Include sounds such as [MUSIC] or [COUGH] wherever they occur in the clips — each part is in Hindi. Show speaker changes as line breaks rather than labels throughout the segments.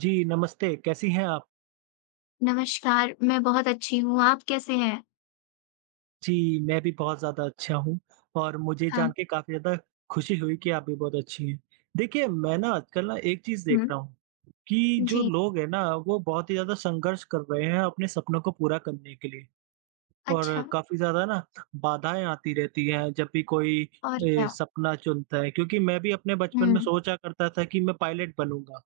जी, नमस्ते, कैसी हैं आप?
नमस्कार, मैं बहुत अच्छी हूँ, आप कैसे हैं?
जी, मैं भी बहुत ज़्यादा अच्छा हूँ और मुझे
हाँ,
जान के काफ़ी ज़्यादा खुशी हुई कि आप भी बहुत अच्छी हैं। देखिए, मैं ना आजकल ना एक चीज़
हुँ,
देख रहा हूँ कि जो
जी,
लोग हैं ना, वो बहुत ही ज़्यादा संघर्ष कर रहे हैं अपने सपनों को पूरा करने के लिए और
अच्छा,
काफ़ी ज़्यादा ना बाधाएँ आती रहती हैं जब भी कोई
और क्या?
सपना चुनता है क्योंकि मैं भी अपने बचपन
हुँ,
में सोचा करता था कि मैं पायलट बनूँगा।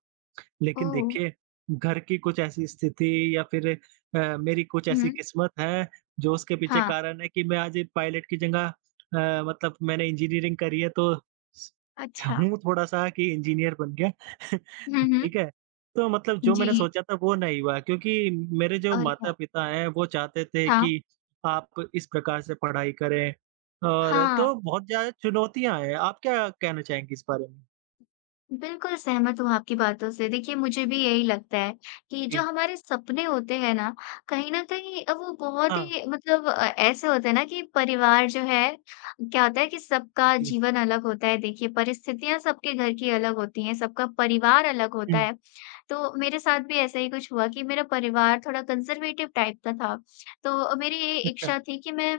लेकिन
ओह!
देखिए, घर की कुछ ऐसी स्थिति या फिर मेरी कुछ ऐसी
हुँ,
किस्मत है जो उसके पीछे
हाँ,
कारण है कि मैं आज पायलट की जगह मतलब मैंने इंजीनियरिंग करी है तो स
अच्छा,
हूँ थोड़ा-सा कि इंजीनियर बन गया। [LAUGHS]
हुँ, हुँ,
ठीक है? तो मतलब जो
जी,
मैंने सोचा था वो नहीं हुआ क्योंकि मेरे जो
और क्या?
माता-पिता हैं वो चाहते थे
हाँ,
कि आप इस प्रकार से पढ़ाई करें और
हाँ।
तो बहुत ज़्यादा चुनौतियाँ हैं। आप क्या कहना चाहेंगी इस बारे में?
बिल्कुल सहमत हूँ आपकी बातों से। देखिए मुझे भी यही लगता है कि जो
जी।
हमारे सपने होते हैं ना, कहीं न कहीं वो बहुत
हाँ,
ही मतलब ऐसे होते हैं ना कि परिवार जो है क्या होता है कि सबका
जी।
जीवन अलग होता है। देखिए परिस्थितियाँ सबके घर की अलग होती हैं, सबका परिवार अलग होता
हुँ,
है। तो मेरे साथ भी ऐसा ही कुछ हुआ कि मेरा परिवार थोड़ा कंज़र्वेटिव टाइप का था। तो मेरी ये
अच्छा।
इच्छा थी कि मैं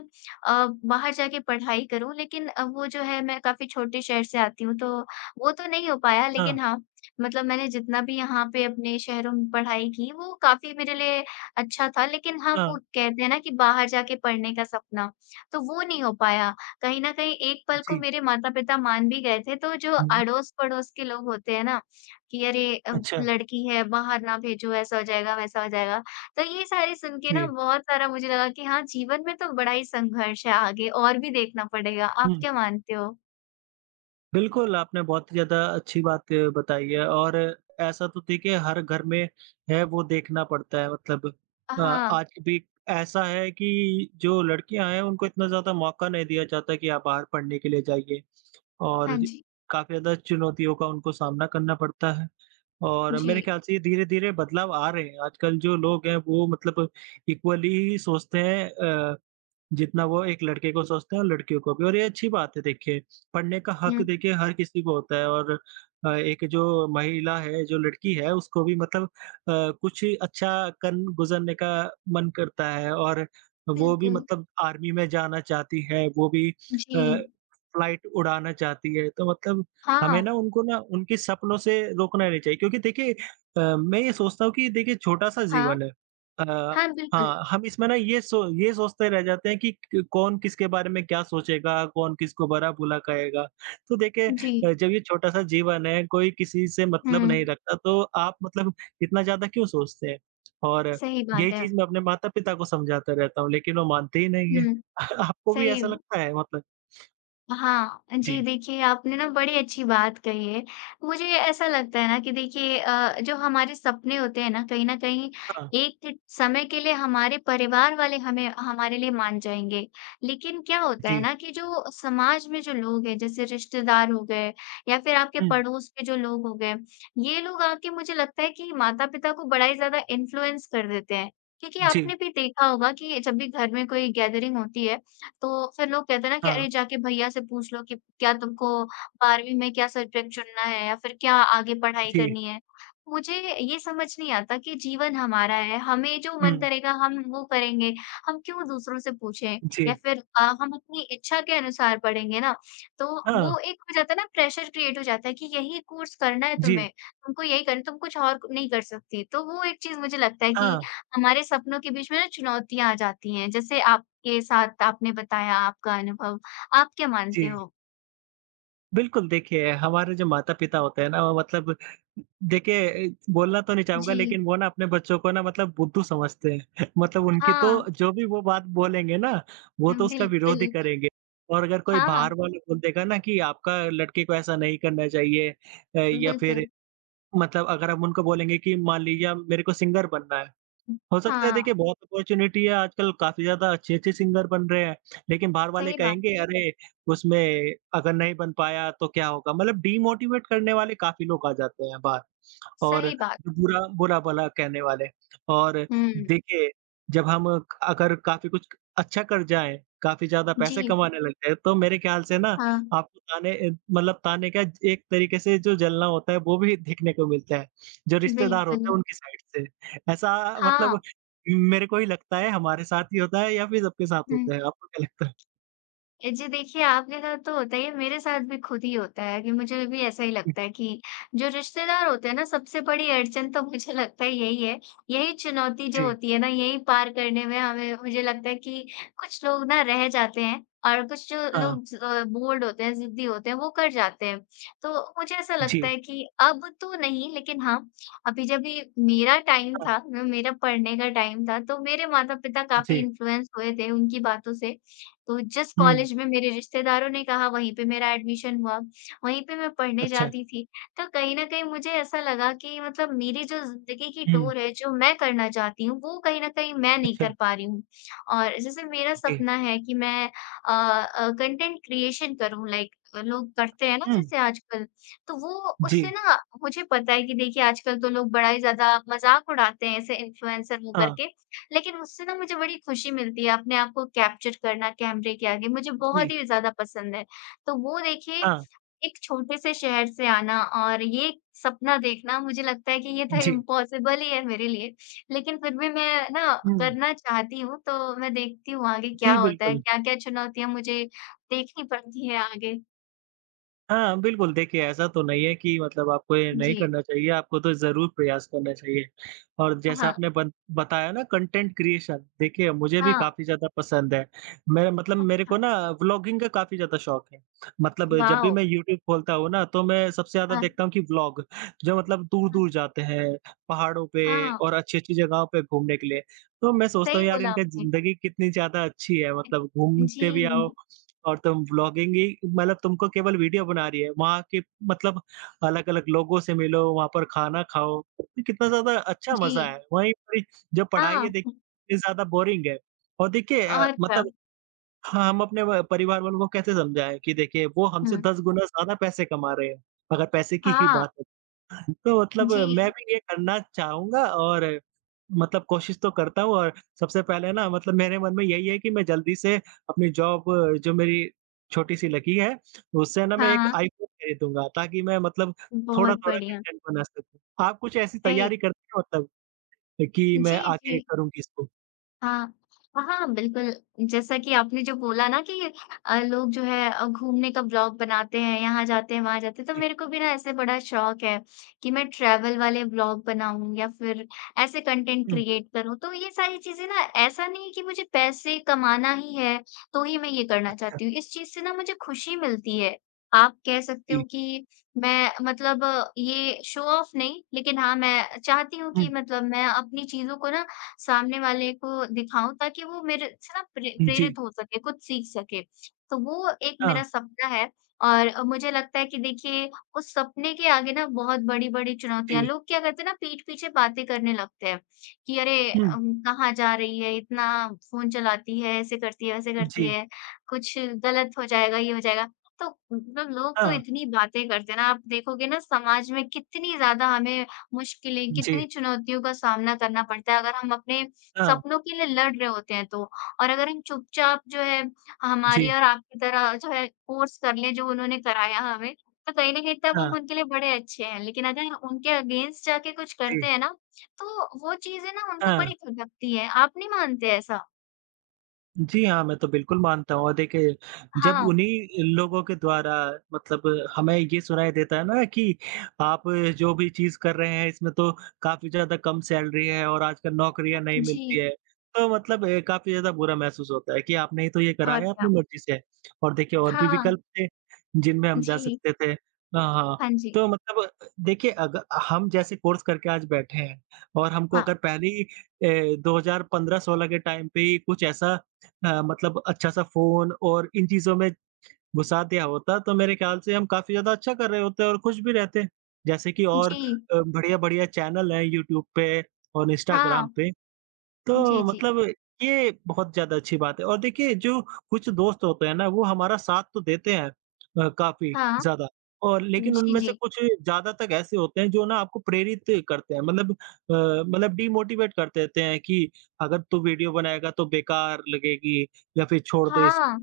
बाहर जाके पढ़ाई करूँ लेकिन वो जो है मैं काफ़ी छोटे शहर से आती हूँ तो वो तो नहीं हो पाया
हाँ,
लेकिन हाँ, मतलब मैंने जितना भी यहाँ पे अपने शहरों में पढ़ाई की वो काफ़ी मेरे लिए अच्छा था लेकिन हाँ, वो
हाँ,
कहते हैं ना कि बाहर जाके पढ़ने का सपना, तो वो नहीं हो पाया। कहीं न कहीं एक पल को
जी।
मेरे माता-पिता मान भी गए थे तो जो
हुँ,
अड़ोस-पड़ोस के लोग होते हैं ना, कि अरे
अच्छा,
लड़की है बाहर ना भेजो ऐसा हो जाएगा, वैसा हो जाएगा। तो ये सारे सुन के ना
जी।
बहुत सारा मुझे लगा कि हाँ, जीवन में तो बड़ा ही संघर्ष है आगे और भी देखना पड़ेगा। आप
हुँ,
क्या मानते हो?
बिल्कुल, आपने बहुत ही ज़्यादा अच्छी बात बताई है और ऐसा तो देखिए हर घर में है, वो देखना पड़ता है मतलब अ,
हाँ।
आज भी ऐसा है कि जो लड़कियाँ हैं, उनको इतना ज़्यादा मौका नहीं दिया जाता कि आप बाहर पढ़ने के लिए जाइए और
हाँ जी।
काफ़ी ज़्यादा चुनौतियों का उनको सामना करना पड़ता है और
जी।
मेरे ख्याल से ये धीरे-धीरे बदलाव आ रहे हैं। आजकल जो लोग हैं, वो मतलब इक्वली ही सोचते हैं जितना वो एक लड़के को सोचते हैं और लड़कियों को भी और ये अच्छी बात है देखिए, पढ़ने का हक
हुँ,
देखिए हर किसी को होता है और एक जो महिला है, जो लड़की है उसको भी मतलब कुछ अच्छा कन गुज़रने का मन करता है और वो भी
बिल्कुल।
मतलब आर्मी में जाना चाहती है, वो भी
जी।
फ्लाइट उड़ाना चाहती है, तो मतलब हमें
हाँ,
ना उनको ना उनके सपनों से रोकना नहीं चाहिए क्योंकि देखिए मैं ये सोचता हूँ कि देखिए छोटा-सा
हाँ,
जीवन है। अ
हाँ, बिल्कुल।
हाँ, हम इसमें ना ये सोचते रह जाते हैं कि क कौन किसके बारे में क्या सोचेगा, कौन किसको बुरा-भला कहेगा। तो देखिए
जी।
जब ये छोटा-सा जीवन है, कोई किसी से मतलब
हुँ,
नहीं रखता, तो आप मतलब इतना ज़्यादा क्यों सोचते हैं? और
सही
यही
बात है।
चीज़ मैं अपने माता-पिता को समझाता रहता हूँ, लेकिन वो मानते ही नहीं हैं।
हुँ,
[LAUGHS] आपको भी
सही
ऐसा लगता है मतलब?
हाँ, जी
जी,
देखिए आपने ना बड़ी अच्छी बात कही है। मुझे ऐसा लगता है ना कि देखिए जो हमारे सपने होते हैं ना कहीं न कहीं
हाँ,
एक समय के लिए हमारे परिवार वाले हमें हमारे लिए मान जाएँगे। लेकिन क्या होता है
जी,
ना कि जो समाज में जो लोग हैं जैसे रिश्तेदार हो गए या फिर आपके
हुँ,
पड़ोस के जो लोग हो गए, ये लोग आके मुझे लगता है कि माता-पिता को बड़ा ही ज़्यादा इन्फ्लुएंस कर देते हैं। क्योंकि
जी,
आपने भी देखा होगा कि जब भी घर में कोई गैदरिंग होती है, तो फिर लोग कहते हैं ना कि
हाँ,
अरे जाके भैया से पूछ लो कि क्या तुमको 12वीं में क्या सब्जेक्ट चुनना है या फिर क्या आगे पढ़ाई
जी,
करनी है। मुझे ये समझ नहीं आता कि जीवन हमारा है, हमें जो मन
हुँ,
करेगा हम वो करेंगे, हम क्यों दूसरों से पूछें या
जी,
फिर हम अपनी इच्छा के अनुसार पढ़ेंगे ना, तो
हाँ,
वो एक हो जाता है ना प्रेशर क्रिएट हो जाता है कि यही कोर्स करना है
जी,
तुम्हें, तुमको यही करना है, तुम कुछ और नहीं कर सकती। तो वो एक चीज़ मुझे लगता है कि
हाँ,
हमारे सपनों के बीच में ना चुनौतियाँ आ जाती हैं, जैसे आपके साथ आपने बताया आपका अनुभव, आप क्या मानते
जी।
हो?
बिल्कुल, देखिए हमारे जो माता-पिता होते हैं ना वो मतलब देखिए बोलना तो नहीं चाहूँगा
जी,
लेकिन वो ना अपने बच्चों को ना मतलब बुद्धू समझते हैं। [LAUGHS] मतलब उनकी तो
हाँ,
जो भी वो बात बोलेंगे ना, वो तो उसका
बिल्कुल,
विरोध ही करेंगे। और अगर कोई
हाँ,
बाहर वाला बोल देगा ना कि आपका लड़के को ऐसा नहीं करना चाहिए या फिर
बिल्कुल।
मतलब अगर हम उनको बोलेंगे कि मान लीजिए अब मेरे को सिंगर बनना है, हो सकता है
हाँ,
देखिए बहुत अपॉर्च्युनिटी है आजकल काफ़ी ज़्यादा अच्छे-अच्छे सिंगर बन रहे हैं, लेकिन बाहर वाले
सही बात,
कहेंगे अरे! उसमें अगर नहीं बन पाया तो क्या होगा? मतलब डिमोटिवेट करने वाले काफ़ी लोग आ जाते हैं बाहर। और
सही बात।
बुरा-भला कहने वाले और
हुँ,
देखिए, जब हम अगर काफ़ी कुछ अच्छा कर जाएँ, काफ़ी ज़्यादा पैसे
जी,
कमाने लग जाएँ, तो मेरे ख़्याल से ना
हाँ,
आपको ताने मतलब ताने का एक तरीक़े से जो जलना होता है, वो भी दिखने को मिलता है, जो रिश्तेदार होते
बिल्कुल,
हैं उनकी साइड से। ऐसा
हाँ,
मतलब मेरे को ही लगता है हमारे साथ ही होता है या फिर सबके साथ
हुँ।
होता है, आपको क्या लगता है?
जी देखिए, आपके साथ तो होता ही है, मेरे साथ भी खुद ही होता है कि मुझे भी ऐसा ही
हुँ,
लगता है कि जो रिश्तेदार होते हैं ना, सबसे बड़ी अड़चन तो मुझे [LAUGHS] लगता है। यही चुनौती जो
जी,
होती है ना, यही पार करने में हमें मुझे लगता है कि कुछ लोग ना रह जाते हैं और कुछ जो
हाँ,
लोग बोल्ड होते हैं, ज़िद्दी होते हैं, वो कर जाते हैं। तो मुझे ऐसा लगता
जी,
है कि अब तो नहीं, लेकिन हाँ, अभी जब भी मेरा टाइम
हाँ,
था, म मेरा पढ़ने का टाइम था, तो मेरे माता-पिता काफ़ी
जी,
इन्फ्लुएंस हुए थे उनकी बातों से तो जिस
हुँ,
कॉलेज में मेरे रिश्तेदारों ने कहा वहीं पे मेरा एडमिशन हुआ, वहीं पे मैं पढ़ने
अच्छा,
जाती थी। तो कहीं न कहीं मुझे ऐसा लगा कि मतलब मेरी जो ज़िंदगी की
हुँ,
टूर है, जो मैं करना चाहती हूँ, वो कहीं न कहीं मैं नहीं
अच्छा,
कर पा रही हूँ। और जैसे मेरा
जी,
सपना है कि मैं कंटेंट क्रिएशन करूँ लाइक लोग करते हैं ना
हुँ,
जैसे आजकल, तो वो
जी,
उससे ना मुझे पता है कि देखिए आजकल तो लोग बड़ा ही ज़्यादा मज़ाक उड़ाते हैं ऐसे इन्फ्लुएंसर होकर
हाँ।
के। लेकिन उससे ना मुझे बड़ी खुशी मिलती है, अपने आप को कैप्चर करना कैमरे के आगे, मुझे
जी,
बहुत ही ज़्यादा पसंद है। तो वो देखिए
हाँ,
एक छोटे से शहर से आना और ये सपना देखना मुझे लगता है कि ये तो
जी।
इम्पॉसिबल ही है मेरे लिए। लेकिन फिर भी मैं ना
हुँ।
करना चाहती हूँ, तो मैं देखती हूँ आगे क्या
जी,
होता है,
बिल्कुल।
क्या-क्या चुनौतियाँ मुझे देखनी पड़ती है आगे।
हाँ, बिल्कुल देखिए ऐसा तो नहीं है कि मतलब आपको ये नहीं
जी।
करना चाहिए, आपको तो ज़रूर प्रयास करना चाहिए। और जैसा
हाँ,
आपने बन बताया ना कंटेंट क्रिएशन देखिए मुझे भी
हाँ।
काफ़ी ज़्यादा पसंद है। मैं मतलब मेरे को
अच्छा,
ना व्लॉगिंग का काफ़ी ज़्यादा शौक है। मतलब जब भी
वॉव!
मैं यूट्यूब खोलता हूँ ना तो मैं सबसे ज़्यादा
हाँ,
देखता हूँ कि व्लॉग जो मतलब
हाँ,
दूर-दूर जाते हैं, पहाड़ों पे
हाँ,
और अच्छी-अच्छी जगहों पे घूमने के लिए। तो मैं सोचता
सही
हूँ यार
बोला
इनका
आपने।
ज़िंदगी कितनी ज़्यादा अच्छी है मतलब
जी,
घूमते भी आओ और तुम व्लॉगिंग ही मतलब तुमको केवल वीडियो बना रही है, वहाँ के मतलब अलग-अलग लोगों से मिलो, वहाँ पर खाना खाओ, तो कितना ज़्यादा अच्छा
जी।
मज़ा है। वहीं पर जो पढ़ाई है
हाँ।
देखिए ज़्यादा बोरिंग है और देखिए
और क्या।
मतलब हाँ, हम अपने व परिवार वालों को कैसे समझाएँ कि देखिए वो हमसे
हुँ।
10 गुना ज़्यादा पैसे कमा रहे हैं, अगर पैसे की ही
हाँ,
बात हो तो मतलब मैं
जी।
भी ये करना चाहूँगा और मतलब कोशिश तो करता हूँ और सबसे पहले ना मतलब मेरे मन में यही है कि मैं जल्दी से अपनी जॉब जो मेरी छोटी-सी लगी है, उससे ना मैं
हाँ,
एक
हाँ,
आईफ़ोन खरीदूँगा ताकि मैं मतलब
बहुत
थोड़ा-थोड़ा
बढ़िया।
कंटेंट बना सकूँ। आप कुछ ऐसी
सही।
तैयारी करते हैं मतलब कि मैं
जी,
आगे
जी।
करूँगी इसको?
हाँ। हाँ, बिल्कुल, जैसा कि आपने जो बोला ना कि लोग जो है घूमने का ब्लॉग बनाते हैं, यहाँ जाते हैं, वहाँ जाते हैं, तो
जी।
मेरे को भी ना ऐसे बड़ा शौक है कि मैं ट्रैवल वाले ब्लॉग बनाऊँ या फिर ऐसे कंटेंट
हुँ,
क्रिएट करूँ। तो ये सारी चीज़ें ना ऐसा नहीं है कि मुझे पैसे कमाना ही है, तो ही मैं ये करना
अच्छा,
चाहती हूँ। इस चीज़ से ना मुझे खुशी मिलती है। आप कह सकते
जी।
हो कि मैं मतलब ये शो ऑफ नहीं, लेकिन हाँ, मैं चाहती हूँ
हुँ,
कि मतलब मैं अपनी चीज़ों को ना सामने वाले को दिखाऊँ ताकि वो मेरे से ना प्रे
जी।
प्रेरित हो सके, कुछ सीख सके। तो वो एक
हाँ,
मेरा सपना है और मुझे लगता है कि देखिए उस सपने के आगे ना बहुत बड़ी-बड़ी चुनौतियाँ
जी।
लोग क्या करते हैं ना पीठ पीछे बातें करने लगते हैं कि अरे
हुँ,
कहाँ जा रही है? इतना फ़ोन चलाती है, ऐसे करती है, वैसे करती
जी।
है, कुछ गलत हो जाएगा, ये हो जाएगा। तो मतलब लोग तो
हाँ,
इतनी बातें करते हैं ना, आप देखोगे ना समाज में कितनी ज़्यादा हमें मुश्किलें,
जी।
कितनी चुनौतियों का सामना करना पड़ता है अगर हम अपने
हाँ,
सपनों के लिए लड़ रहे होते हैं तो। और अगर हम चुपचाप जो है
जी।
हमारी और आपकी तरह जो है कोर्स कर लें जो उन्होंने कराया हमें, तो कहीं न कहीं तब
हाँ,
हम उनके लिए बड़े अच्छे हैं। लेकिन अगर उनके अगेंस्ट जाके कुछ
जी। हाँ,
करते
जी।
हैं ना, तो वो चीज़ें ना उनको
हाँ।
बड़ी खटकती है। आप नहीं मानते ऐसा?
जी हाँ, मैं तो बिल्कुल मानता हूँ और देखिए जब
हाँ।
उन्हीं लोगों के द्वारा मतलब हमें ये सुनाई देता है ना कि आप जो भी चीज़ कर रहे हैं इसमें तो काफ़ी ज़्यादा कम सैलरी है और आजकल नौकरियाँ नहीं
जी,
मिलती है। तो मतलब काफ़ी ज़्यादा बुरा महसूस होता है कि आपने ही तो ये
और
कराया अपनी
क्या।
मर्ज़ी से और देखिए और भी
हाँ,
विकल्प थे जिनमें हम जा
जी।
सकते थे। हाँ, हाँ।
हाँ जी।
तो मतलब देखिए अग हम जैसे कोर्स करके आज बैठे हैं और हमको
हाँ,
अगर पहले ही 2015-16 के टाइम पे ही कुछ ऐसा मतलब अच्छा-सा फ़ोन और इन चीज़ों में घुसा दिया होता, तो मेरे ख़्याल से हम काफ़ी ज़्यादा अच्छा कर रहे होते और खुश भी रहते। जैसे कि और
जी।
बढ़िया-बढ़िया चैनल हैं यूट्यूब पे और इंस्टाग्राम
हाँ।
पे,
जी,
तो
जी।
मतलब ये बहुत ज़्यादा अच्छी बात है और देखिए जो कुछ दोस्त होते हैं ना, वो हमारा साथ तो देते हैं काफ़ी
हाँ।
ज़्यादा और लेकिन
जी,
उनमें से
जी।
कुछ ज़्यादा तक ऐसे होते हैं जो ना आपको प्रेरित करते हैं मतलब डिमोटिवेट कर देते हैं कि अगर तू वीडियो बनाएगा तो बेकार लगेगी या फिर छोड़ दे इस
हाँ।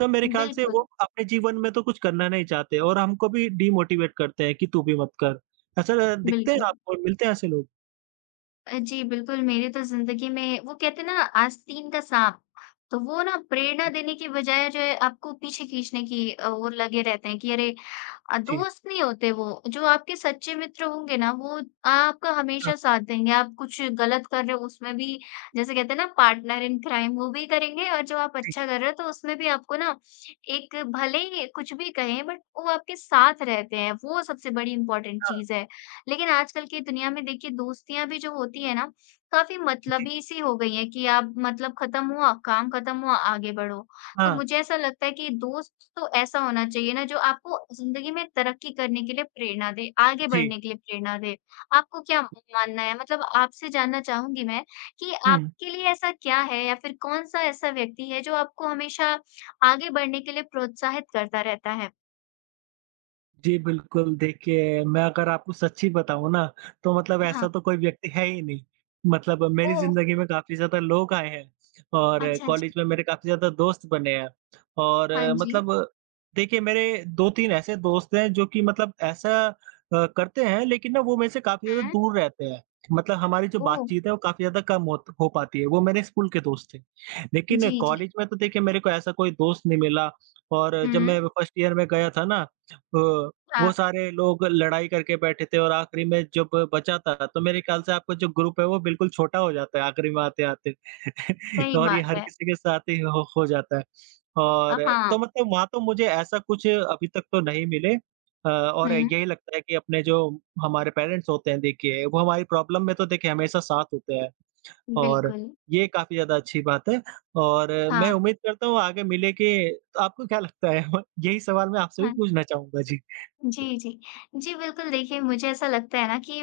तो मेरे ख्याल से वो
बिल्कुल,
अपने जीवन में तो कुछ करना नहीं चाहते और हमको भी डिमोटिवेट करते हैं कि तू भी मत कर। ऐसा दिखते हैं
बिल्कुल।
आपको और मिलते हैं ऐसे लोग?
जी, बिल्कुल मेरी तो ज़िंदगी में वो कहते हैं ना आस्तीन का साँप, तो वो ना प्रेरणा देने की बजाय जो है आपको पीछे खींचने की ओर लगे रहते हैं कि अरे,
जी।
दोस्त नहीं होते वो, जो आपके सच्चे मित्र होंगे ना वो आपका
हाँ,
हमेशा साथ देंगे। आप कुछ गलत कर रहे हो उसमें भी जैसे कहते हैं ना पार्टनर इन क्राइम वो भी करेंगे और जो आप
जी।
अच्छा कर रहे हो तो उसमें भी आपको ना एक भले ही कुछ भी कहें बट वो आपके साथ रहते हैं, वो सबसे बड़ी इम्पोर्टेंट
हाँ,
चीज़ है। लेकिन आजकल की दुनिया में देखिए दोस्तियाँ भी जो होती है ना, काफ़ी
जी।
मतलबी सी हो गई हैं कि आप मतलब खत्म हुआ, काम खत्म हुआ, आगे बढ़ो। तो
हाँ,
मुझे ऐसा लगता है कि दोस्त तो ऐसा होना चाहिए ना जो आपको ज़िंदगी में तरक्की करने के लिए प्रेरणा दे, आगे
जी।
बढ़ने के लिए प्रेरणा दे। आपको क्या मानना है? मतलब आपसे जानना चाहूँगी मैं कि
हुँ।
आपके लिए ऐसा क्या है या फिर कौन-सा ऐसा व्यक्ति है जो आपको हमेशा आगे बढ़ने के लिए प्रोत्साहित करता रहता है?
जी, बिल्कुल, देखिए मैं अगर आपको सच्ची बताऊँ ना, तो मतलब ऐसा
हाँ।
तो कोई व्यक्ति है ही नहीं। मतलब मेरी
ओह!
ज़िंदगी में काफ़ी ज़्यादा लोग आए हैं और
अच्छा, अच्छा।
कॉलेज में मेरे काफ़ी ज़्यादा दोस्त बने हैं और
हाँ जी।
मतलब देखिए मेरे 2-3 ऐसे दोस्त हैं जो कि मतलब ऐसा करते हैं लेकिन ना वो मेरे से काफ़ी ज़्यादा
हुँ।
दूर रहते हैं। मतलब हमारी जो
ओह!
बातचीत है वो काफ़ी ज़्यादा कम होत हो पाती है, वो मेरे स्कूल के दोस्त थे। लेकिन
जी, जी।
कॉलेज में तो देखिए मेरे को ऐसा कोई दोस्त नहीं मिला और जब
हुँ।
मैं फर्स्ट ईयर में गया था ना अ, वो
हाँ,
सारे लोग लड़ाई करके बैठे थे और आखिरी में जब बचा था, तो मेरे ख्याल से आपका जो ग्रुप है वो बिल्कुल छोटा हो जाता है आखिरी में आते-आते [LAUGHS]
सही
और ये
बात
हर
है।
किसी के साथ ही हो जाता है। और
हाँ।
तो मतलब वहाँ तो मुझे ऐसा कुछ अभी तक तो नहीं मिले और
हुँ,
यही लगता है कि अपने जो हमारे पेरेंट्स होते हैं देखिए, वो हमारी प्रॉब्लम में तो देखिए हमेशा साथ होते हैं और
बिल्कुल।
ये काफ़ी ज़्यादा अच्छी बात है और मैं
हाँ,
उम्मीद करता हूँ आगे मिले कि तो आपको क्या लगता है? [LAUGHS] यही सवाल मैं आपसे भी
हाँ।
पूछना चाहूँगा। जी।
जी, जी। जी, बिल्कुल देखिए मुझे ऐसा लगता है ना कि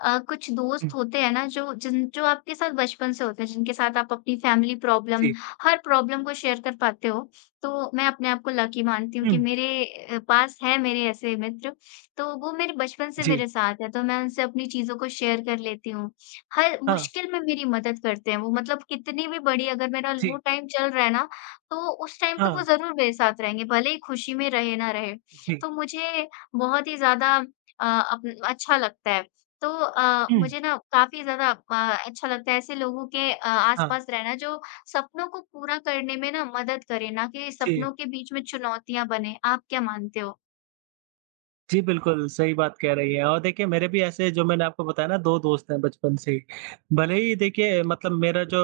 कुछ
हुँ,
दोस्त होते हैं ना जो आपके साथ बचपन से होते हैं, जिनके साथ आप अपनी फैमिली प्रॉब्लम,
जी,
हर प्रॉब्लम को शेयर कर पाते हो। तो मैं अपने आप को लकी मानती हूँ
हुँ,
कि मेरे पास हैं मेरे ऐसे मित्र, तो वो मेरे बचपन से
जी,
मेरे साथ हैं, तो मैं उनसे अपनी चीज़ों को शेयर कर लेती हूँ। हर
हाँ,
मुश्किल में मेरी मदद करते हैं वो मतलब कितनी भी बड़ी अगर मेरा लो
जी,
टाइम चल रहा है ना, तो उस टाइम तो
हाँ,
वो ज़रूर मेरे साथ रहेंगे, भले ही खुशी में रहे ना रहे।
जी,
तो मुझे बहुत ही ज़्यादा अ, अप अच्छा लगता है। तो
हुँ,
मुझे ना काफ़ी ज़्यादा अच्छा लगता है ऐसे लोगों के
हाँ,
आस-पास रहना जो सपनों को पूरा करने में ना मदद करे, ना कि
जी।
सपनों के बीच में चुनौतियाँ बने। आप क्या मानते हो?
जी, बिल्कुल, सही बात कह रही हैं और देखिए मेरे भी ऐसे जो मैंने आपको बताया ना 2 दोस्त हैं बचपन से ही। भले ही देखिए मतलब मेरा जो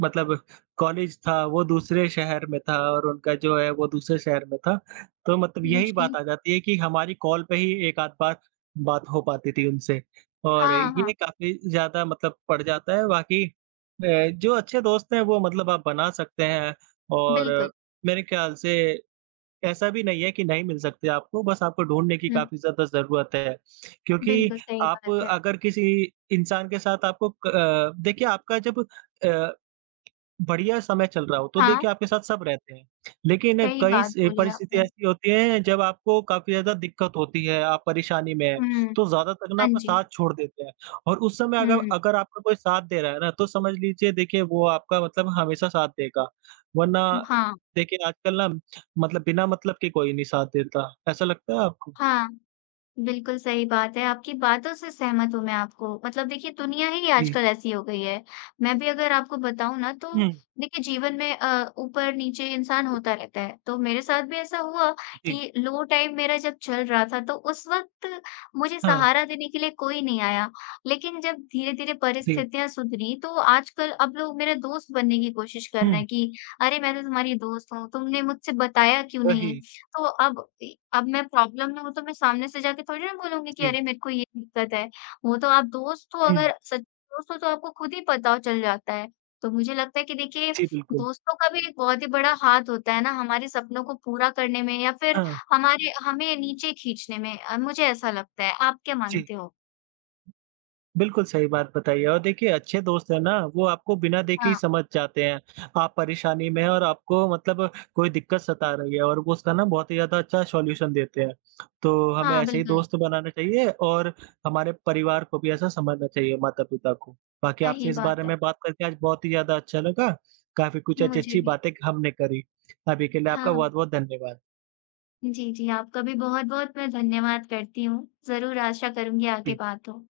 मतलब कॉलेज था वो दूसरे शहर में था और उनका जो है वो दूसरे शहर में था। तो मतलब यही
जी।
बात आ जाती है कि हमारी कॉल पे ही 1 आध बार बात हो पाती थी उनसे और
हाँ,
ये
हाँ,
काफ़ी ज़्यादा मतलब पड़ जाता है। बाकी जो अच्छे दोस्त हैं वो मतलब आप बना सकते हैं
बिल्कुल।
और मेरे ख्याल से ऐसा भी नहीं है कि नहीं मिल सकते आपको, बस आपको ढूँढने की
हुँ,
काफ़ी ज़्यादा ज़रूरत है। क्योंकि
बिल्कुल सही
आप
बात है।
अगर किसी इंसान के साथ आपको देखिए आपका जब अ, बढ़िया समय चल रहा हो, तो
हाँ,
देखिए आपके साथ सब रहते हैं। लेकिन
सही
कई
बात
स
बोली
परिस्थिति
आपने।
ऐसी होती है जब आपको काफ़ी ज़्यादा दिक्कत होती है, आप परेशानी में हैं,
हुँ,
तो ज़्यादातर ना
हाँ
आपका
जी।
साथ छोड़ देते हैं और उस समय अगर
हुँ,
अगर आपका कोई साथ दे रहा है ना, तो समझ लीजिए देखिए वो आपका मतलब हमेशा साथ देगा। वरना
हाँ,
देखिए आजकल ना मतलब बिना मतलब के कोई नहीं साथ देता, ऐसा लगता है आपको?
हाँ। बिल्कुल सही बात है। आपकी बातों से सहमत हूँ मैं आपको। मतलब देखिए दुनिया ही
जी।
आजकल ऐसी हो गई है। मैं भी अगर आपको बताऊँ ना तो
हुँ,
देखिए जीवन में ऊपर-नीचे इंसान होता रहता है। तो मेरे साथ भी ऐसा हुआ
जी।
कि लो टाइम मेरा जब चल रहा था तो उस वक़्त मुझे
हाँ,
सहारा देने के लिए कोई नहीं आया। लेकिन जब धीरे-धीरे
जी।
परिस्थितियाँ सुधरी तो आजकल अब लोग मेरा दोस्त बनने की कोशिश कर
हुँ,
रहे हैं कि अरे! मैं तो तुम्हारी दोस्त हूँ, तुमने मुझसे बताया क्यों
वही।
नहीं? तो अब इ अब मैं प्रॉब्लम में हूँ तो मैं सामने से जाके थोड़ी ना बोलूँगी कि
जी।
अरे मेरे को ये दिक्कत है। वो तो आप दोस्त हो
हुँ,
अगर सच्चे दोस्त हो तो आपको खुद ही पता चल जाता है। तो मुझे लगता है कि देखिए
जी बिल्कुल।
दोस्तों का भी एक बहुत ही बड़ा हाथ होता है ना हमारे सपनों को पूरा करने में या फ़िर
हाँ,
हमारे हमें नीचे खींचने में मुझे ऐसा लगता है। आप क्या
जी।
मानते हो?
बिल्कुल सही बात बताई है और देखिए अच्छे दोस्त हैं ना, वो आपको बिना देखे ही
हाँ,
समझ जाते हैं। आप परेशानी में हैं और आपको मतलब कोई दिक्कत सता रही है और वो उसका ना बहुत ही ज़्यादा अच्छा सॉल्यूशन देते हैं। तो हमें
हाँ
ऐसे ही
बिल्कुल,
दोस्त बनाना चाहिए और हमारे परिवार को भी ऐसा समझना चाहिए, माता-पिता को। बाकी आपसे
सही
इस बारे
बात है।
में बात करके आज बहुत ही ज़्यादा अच्छा लगा। काफ़ी कुछ
मुझे
अच्छी-अच्छी
भी।
बातें हमने करी। अभी के लिए आपका
हाँ।
बहुत-बहुत धन्यवाद।
जी, जी। आपका भी बहुत-बहुत मैं धन्यवाद करती हूँ। ज़रूर आशा करूँगी आगे बात हो।